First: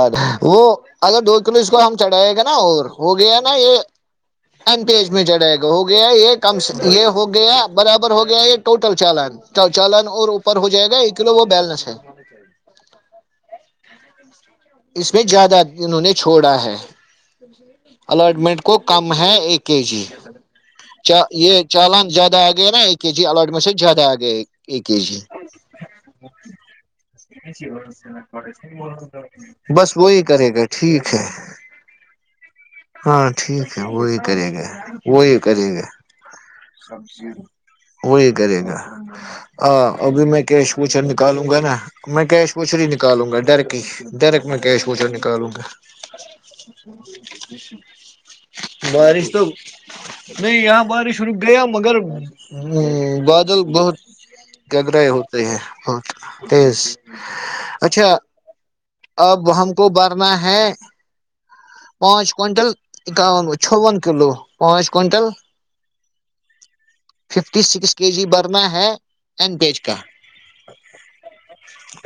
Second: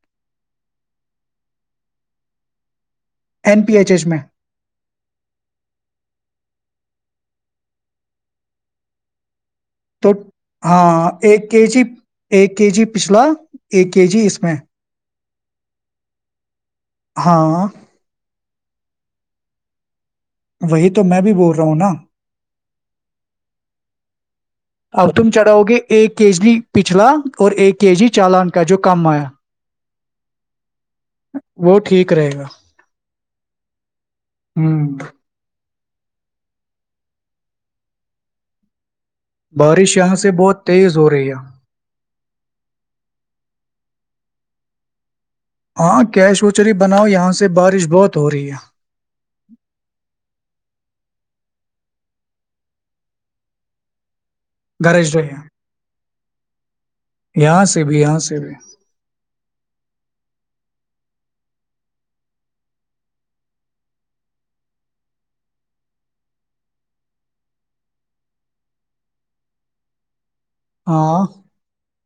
ا وہ اگر دو کلو اس کو ہم چڑھائے گا نا اور ہو گیا نا این یہ پی ایچ ایچ میں ایین پی ایچ میں چے ہو گیا یہ کم یہ ہو گیا برابر ہو گیا یہ ٹوٹل چالان چالان تو اور اوپر ہو جائے گا ہاں کلو ایک وہ کے جی بیلنس ہے ایک کے جی پچھلا ایک کے جی اس کا میں اس میں زیادہ انہوں نے چھوڑا ہے ہاں الٹمنٹ کو کم ہے ایک کے جی وہی تو میں بھی بول یہ رہا ہوں نا چالان زیادہ آ گیا نا اکے کےے جی آلٹمینٹ س زیادہ آ گے اے کےے اب جی تم چڑھاؤ گے ایک کے جی پچھلا اور ایک کے جی چالان کا جو کم آیا بس وہی کرے گا ٹھیک ہے وہ ٹھیک رہے گا ہاں ٹھیک ہے وہ ایک کریں گے ہوں وہی کریں گے وہی کرے گا ہاں بارش یہاں ابھی سے میں بہت کیش تیز پوچر ہو رہی ہے نکالوں گا نا میں کیش پوچر ہی نکالوں گا ڈر کی ہی ڈر میں کیش پوچا گی الوں گا ہاں کیش وچری بناؤ یہاں سے بارش بہت ہو رہی ہے بارش تو نہیں یہاں بارش شر گیا مگر بادل بہت گگرے گرج رہی ہوتے ہے ہیں بہت تیز یہاں سے بھی اچھا یہاں سے بھی ہم کو برنا ہے پانچ کوئنٹل اکاون چوون کلو پانچ quintal fifty six K G برنا ہے ا پیچ کا ہاں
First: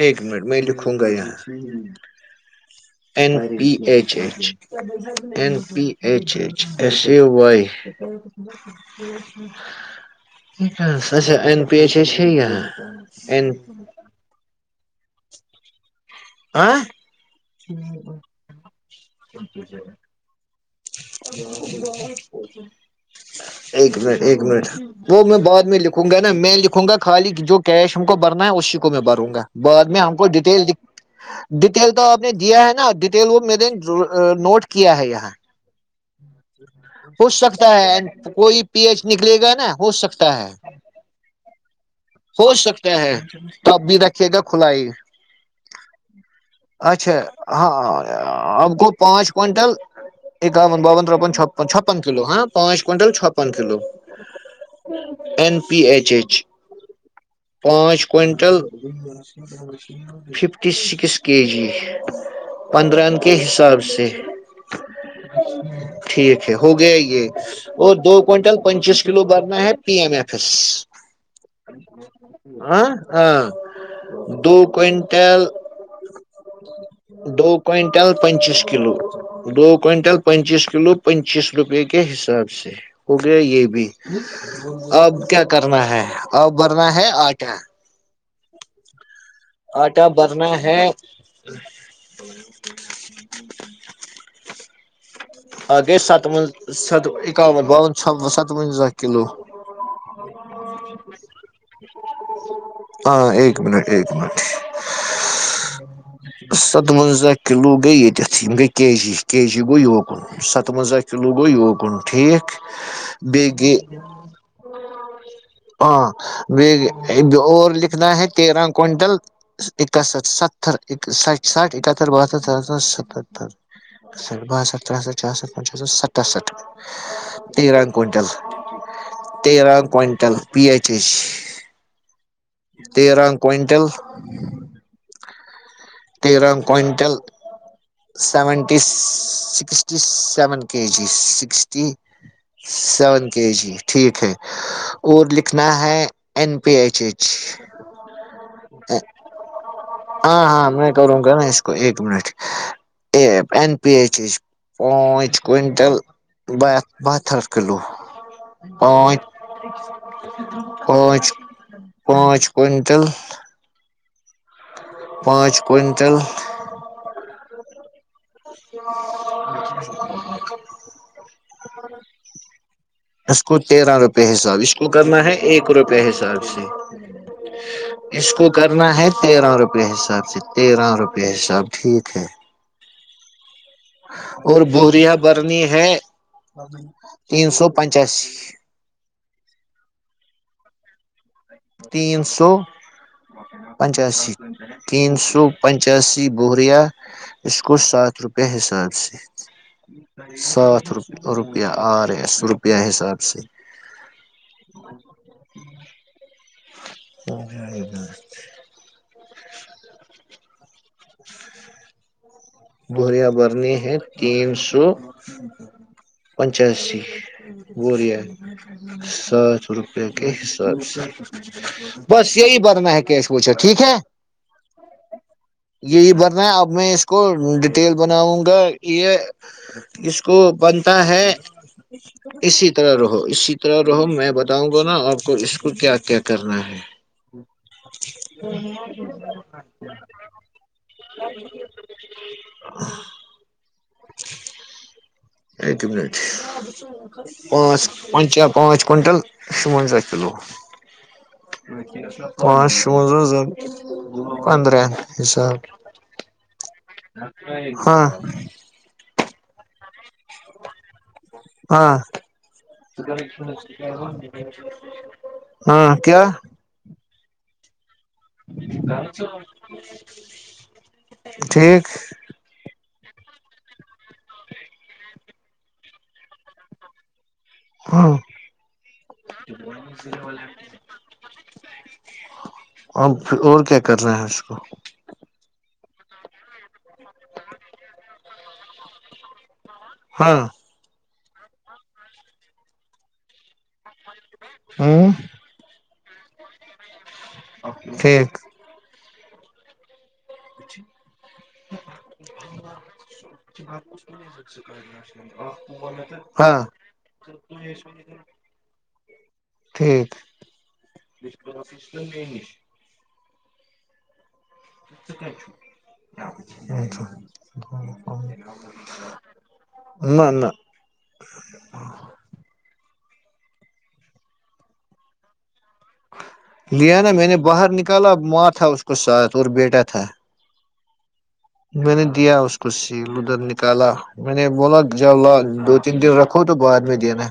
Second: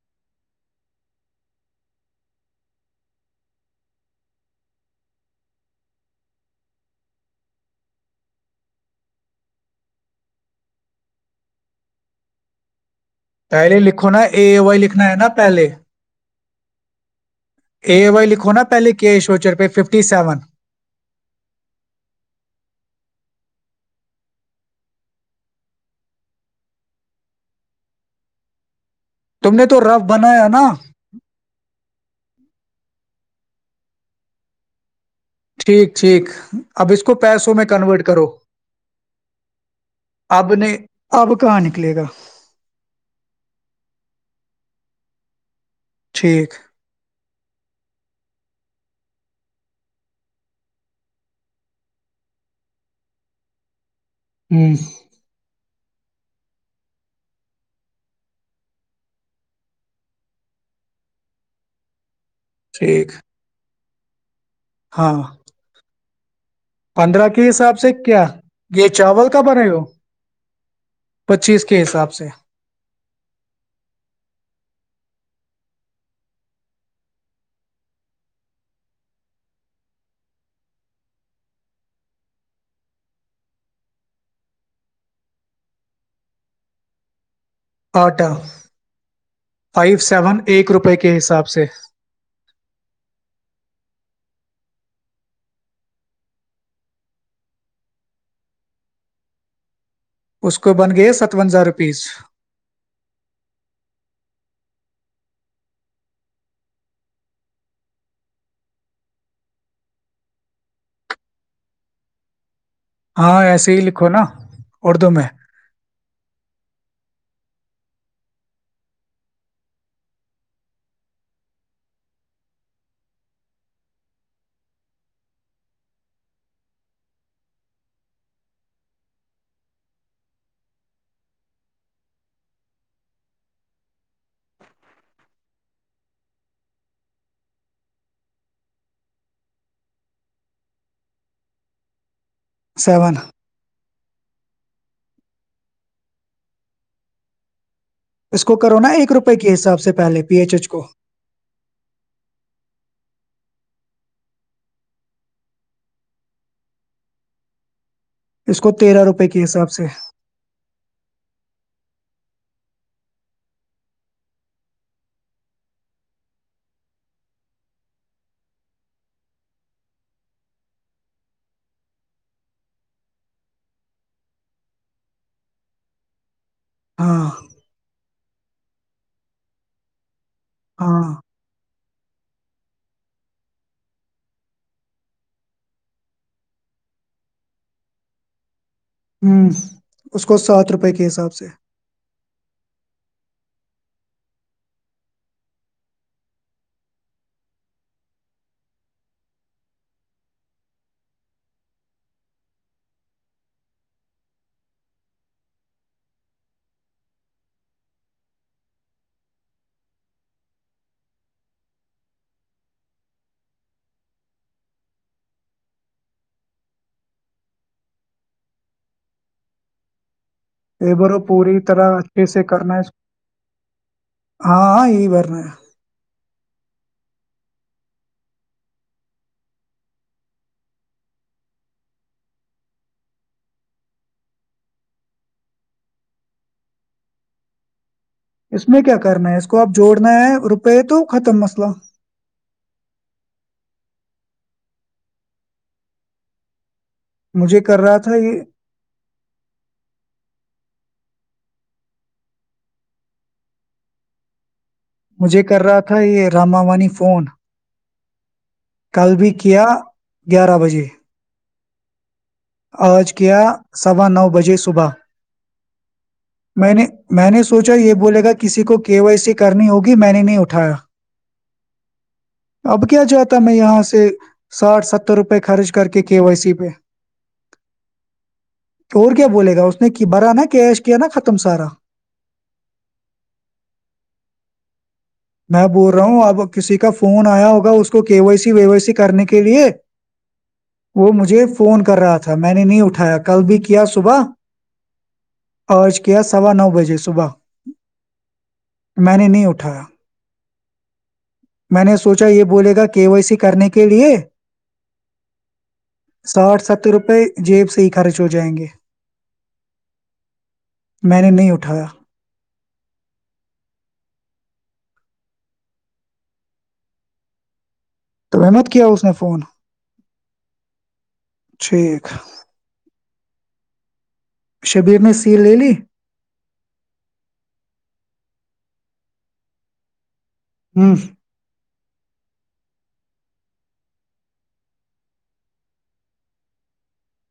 ایک منٹ میں لکھوں گا یہاں E P H H P H H S ا وائیا پی ایچ ایچ ہے یا پہلے لکھو نا اے وائی لکھو نا ہے نا پہلے آ [unintelligible] اےے وائی لکھو نا پہلے کی ایشوچر پہ ففٹی سیون ایک منٹ ایک منٹ وہ میں بعد میں لکھوں گا نا میں لکھوں گا خالی جو کیش ہم کو بھرنا ہے اسی میں بھروں گا تم نے تو بعد میں رف ہم کو بنایا نا ڈیٹیل ڈیٹیل تو آپ نے دیا ہے نا ڈیٹیل وہ میں نے نوٹ کیا ہے یہاں ٹھیک ٹھیک اب اس کو ہو پیسوں میں سکتا ہے کنورٹ کرو کوئی پی ایچ نکلے گا نا ہو سکتا ہے اب نے اب کہاں نکلے گا ہو سکتا ہے تب بھی رکے گا کھلا ہی ٹھیک اچھا ہاںاں آپ کو پانچ کونٹل ایک دون باون روپن چھپنپھپن کلو ہاں پانچ کئنٹل چھپن کلو ہوں این پی ایچ ایچ پانچ quintal fifty six K G ٹھیک پندرہن کے حساب سے ت ہاں ٹھیک ہو گیا پندرہ یہ کے حساب سے اور دو کیا کوئنٹل یہ پچیس کلو چاول کا برنا بنے ہے ہو پی ایم ایف ایس پچیس کے حساب سے ہ ہ دو کوئنٹ تیل دونٹل پچیس کلو دونٹل پنچیس کلو پنچیس روپے کے حساب سے اوکیا یہ بھی آب کیا کرنا ہے آب بھرنا ہے آٹا آٹ [unintelligible] فائیو آٹا سیون بھرنا ایک ہے روپے کے حساب سے آ گئے ساتو س اکامت ب سات وزہ کلو اس کو بن گیا ستوزہ روپیز ہاں ایک منٹ ایک منٹ ساتونزاہ کلو گے یتھ ہم گے کےے جی کےے جی گوو وکن ساتوزاہ کلو گوو وکن ٹھیک ہاں ایسے ہی لکھو نا اردو میں ہاں اور لکھنا ہے تیرا کونٹل دن کا ہے سٹ ساٹ اکہتر ب ستر ستتر س س ستاسٹھ تیران کوئنٹل تیران کوئنٹل پچیج تیران کوئنٹل تیرانگ quintal seventy sixty seven K G sixty seven K G ٹھیک ہے اور لکھنا ہے این پی ایچ ایچ اس کو کرو نا ایک روپئے کے حساب سے پہلے پی ہاں ایچ ایچ ہاں کو میں کروں کو ایک ایک منٹ ا این پی ایچ ایچ پانچ کونٹل بہ بہت ہر کلو اس کو تیرہ پانچ روپے کے حساب سے پانچ پانچ کئنٹل پانچ کئنٹل [inaudible] اس کو تیرہ روپئے حساب اس کو کرنا ہے ایک روپئے حساب سے ہاں اس کو کرنا ہے تیرہ روپئے حساب سے تیرہ ہاں روپئے ح سب ٹھیک ہے اور بوریا برنی ہے تین سو پنچاسی ہوں اس کو سات روپے کے حساب سے تین سو پچاسی تین سو پچاسی بوریا اس کو سات روپے حساب سے سات روپ روپیہ آرےس روپیہ حساب سے مجائےا بوریا برنی ہے تین سو پچاسی بوریا سات روپئے حساب لیبر کو پوری طرح اچھے بس سے یہی کرنا ورنہ اس ہے کہ پوچھا ٹھیک ہے کو۔ ہاں ہاں یہی بھرنا ہے یہی ورننا اب میں اسک ڈیٹیل بناؤں گا یہ اس کو بنتا ہے اسی طرح رہو اسی طرح رہو میں بتاؤں گا نا آپ کو اس کو کیا کیا کرنا ہے اس میں کیا کرنا ہے اس کو آپ جوڑنا ہے روپئے تو ختم مسئلہ [inaudible] ا تو بھی نہیں مجھے کر پانچ رہا تھا پانچ یہ پانچ کینٹل شوزہ کلو پانچ شزہ ز پندرہ مجھے حساب کر رہا تھا یہ راما وانی فون ہاں اللبکیہ گیارہ بجے ہاں آج کیا سوا نو بجے صبح ہاں کیا میں نے میں نے سوچا یہ ب بولے گا کسی کو کی وائی سی کرنی ہوگی میں نے نہیں اٹھایا ٹھیک اب کیا کیا جاتا میں یہاں سے ساٹھ ستر روپئے خرچ کر کے کے وائی سی پہ ہاں اور کیا بولے گا اس نے کی- بھرا نا کیش کیا نا ختم سارا اھر اور کیا کر رہے ہیں اس کو میں بول رہا ہوں اب کسی کا فون آیا ہوگا اس کو K Y C V Y C کرنے کے لیے ہاں وہ مجھے فون کر رہا تھا میں نے نہیں اٹھایا کل بھی کیا صبح ہوں چ کیا سوا نو بجے صبح ٹھیک میں نے نہیں اٹھایا میں نے سوچا یہ بولے گا کے وائی سی کرنے کے لیے ہاں ساٹھ ستر روپے جیب سے ہی خرچ ہو جائیں گے ٹھیک میں نے نہیں اٹھایا ا [unintelligible] تو وہ مت کی اس نے فون نہ نہ ٹھیک شبیر نے سیل لے لی لانا میں نے باہر نکالا ماں تھا اس کو ساتھ اور بیٹا تھا ہوں میں نے دیا اس کو سیل ادھر نکالا میں نے بولا جب ل دو تین دن رکھو تو بعد میں دینا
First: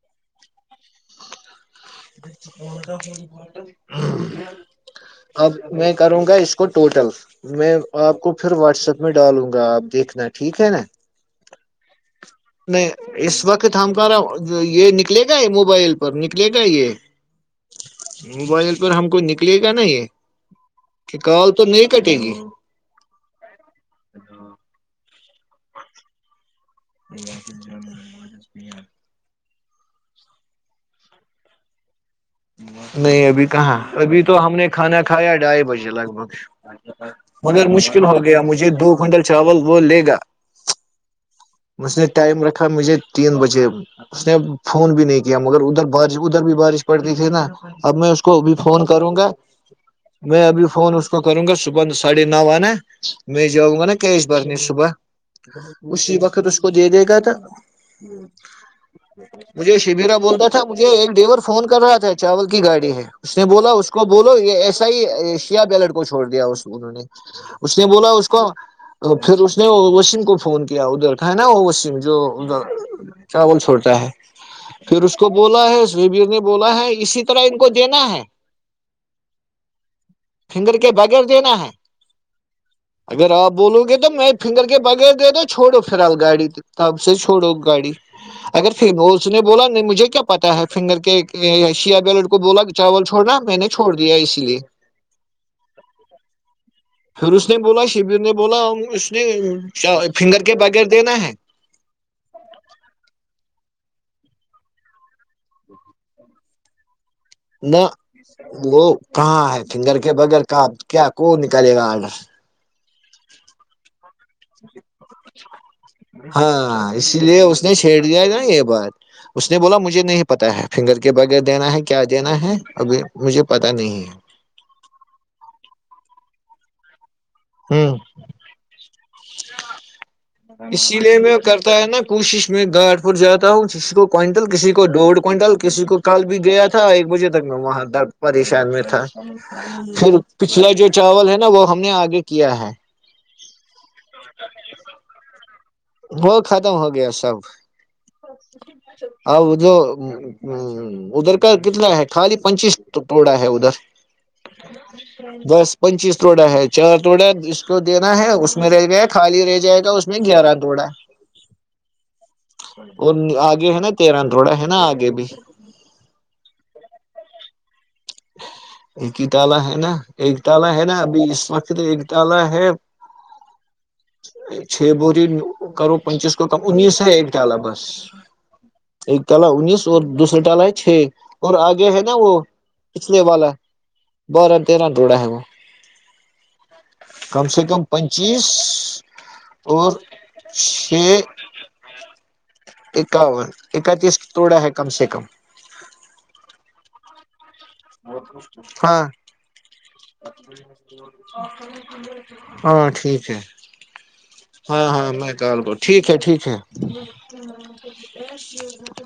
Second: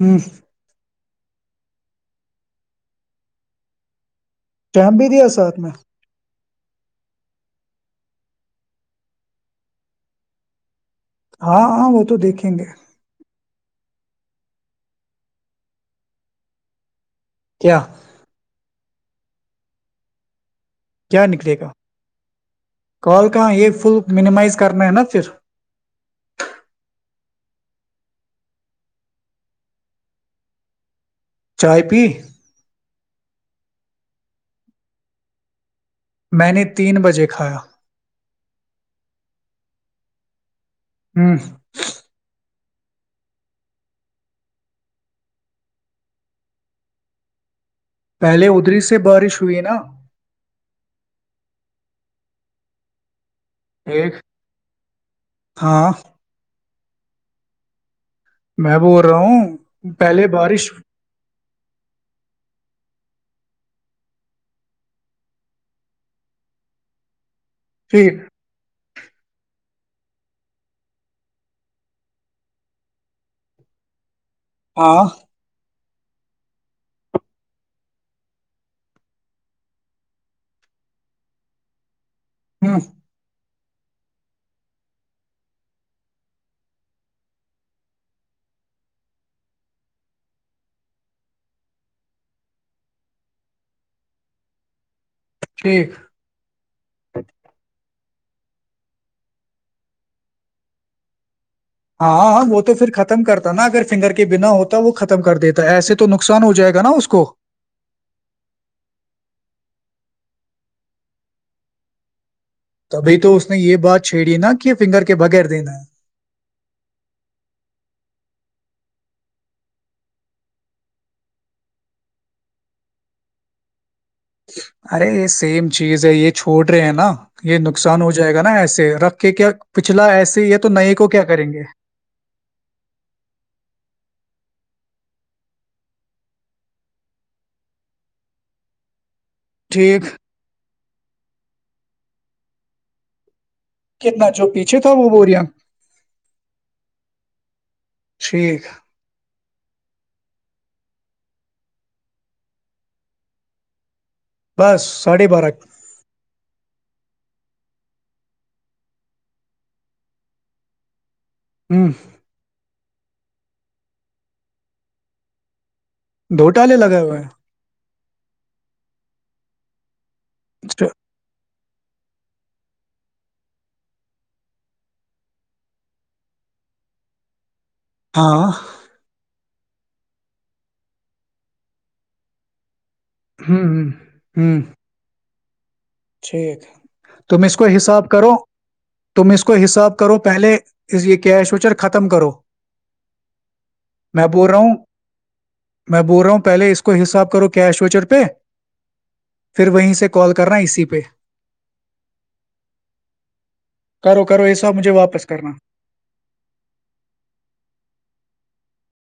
ہوں [unintelligible] ٹم بھی دیا اب ساتھ میں کروں گا اس کو ٹوٹل میں آپ کو پھر واٹسپ میں ڈالوں گا آپ دیکھنا ٹھیک ہے نا ہاں ہاں وہ تو دیکھیں گے تھامک رہا یہ نکلے گا یہ موبائل پر نکلے گا کہے کیا مبائل ہم کو نکلے گا نا یہ کہ کیا کال نکلے تو گا نہیں کٹے گی کال کہاں یہ فل منیمائز کرنا ہے نا پھر ار [unintelligible] چائے پ نہیں ابھی کہاں ابھی تو ہم نے کھانا کھایا ڈھائی بجے ل ب میں نے تین بجے کھایا مگر مشکل ہوگ مجھے دو کنٹل چاول وہ لے گا ہوں مسھ نے ٹائم رکھ مجھے تین بجے اس نے فون بھی نہیں کیا مگر ادھر بارش ادھر بھی بارش پڑتی تھی نا اب میں اس کو پہلے ابھی ادھری فون سے کروں گا بارش ہوئی نا میں ابھی فون اس کو کروں گا صبح ساڑھے نو آنا میں جاؤں گا نا ایک کیش بھرنے صبح ہاں اسی وقت اس اس کو دے دے گا تو میں بول رہا ہوں مجھے شبرا پہلے بولتا تھا بارش مجھے ایک ڈیور کر رہا تھا چاول کی گاڑی ہے اس نے بولا اس کو بولو یہ ایسا ہی ایشیا بیلٹ کو چھوڑ دیا انہوں نے اس نے بولا ٹھیک اس کو پھر وشم کو فون کیا ادھر کا ہے نا وہ وشم جو ادھر چاول چھوٹا ہے پھر ہاں اس کو بولا ہے نے بولا ہے اسی طرح ان کو دینا ہے فگر کے بغیر دینا ہے ہ اگر آپ بولو گے تو میں فنگر کے بغیر دے دو چھوڑو فیحال گاڑی تب سے چھوڑو گاڑی اگر اس نے بولا نہیں مجھے کیا پتا ہے فنگر کے شیا بیلٹ کو بولا چاول چھوڑنا میں نے چھوڑ دیا اسی لیے ٹھیک پھر اس نے بولا ش نے بولا اس نے فنگر کے بغیر دینا ہے ہاں وہ تو پھر ختم کرتا نا اگر فنگر کے بنا ہوتا وہ ختم کر دیتا ایسے تو نقصان ہو جائے گا نا اس کو نہ وہ کہاں ہے فنگر کے بغیر کا کیا کو نکالے گا آرڈر تبھی تو اس نے یہ بات چھیڑی نا کہ فنگر کے بغیر دینا ہے ہاں اسی لیے اس نے چھیڑ دیا تھا یہ بات اس نے بولا مجھے نہیں پتا ہے فنگر کے بغیر دینا ہے کیا دینا ہے ابھی مجھے پتا نہیں ہے ارے یہ سیم چیز ہے یہ چھوڑ رہے ہیں نا یہ ہوں نقصان ہو جائے گا نا ایسے رکھ کے کیا پچھلا ایسے یہ تو نئے اسی کو لیے کیا میں کریں گے کرتا ہے نا کوشش میں گاٹ پور جاتا ہوں کسی کو کوئنٹل کسی کو ڈھ کونٹل کسی کو کل بھی گیا تھا ایک بجے تک میں وہاں درد پریشان میں تھا ٹھیک پھر پچھلے جوی چاول ہے نا وہ ہم نے آگے کیا ہے کتنا جو پیچھے تھا وہ بوریا وہ ختم ہو گیا سب ٹھیک اب جو ادھر کا کتنا ہے خالی پچیس ٹوڑا ہے ادھر بس ساڑھے بارہ بس پنچیس روڈا ہے چار تووڑا جس کو دینا ہے اس میں رہ گیا ہے خالی رہ جائے گا اس میں گیارہ بڑا ہوں وہ آگے ہے نا تیرہ تھوڑا ہے نا آگے بھی ڈھوٹالے لگائے ہوئے ہیں ایک ہی تالا ہے نا ایکٹال ہے اچھا، نا ابھی اس وقت ایک تال ہے چھ بوروری کرو پچیس کو کم انیس ہے ایک تال بس ہاں ال انیس اور دوسرا ٹالا ہے چھ اور آگے ہے نا وہ پچھلے والا ہوں ہوں بارہ ہوں تیرہ روڑا ہے وہ ٹھیک تم کم اس سے کو کم حساب کرو پچیس تم اس کو اور حساب کرو پہلے یہ چھ کیش وچر ختم کرو اکاون اکتیس میں بول رہا توڑا ہے ہوں کم سے کم میں بول رہا ہوں پہلے اس کو حساب کرو کیش ویچر پہ ہاں پھر وہیں سے کال کر رہناا اسی پہ ہاں ٹھیک ہے کرو کرو حساب ہاں مجھے ہاں واپس میں کرنا کال کو ٹھیک ہے ٹھیک ہے [unintelligible]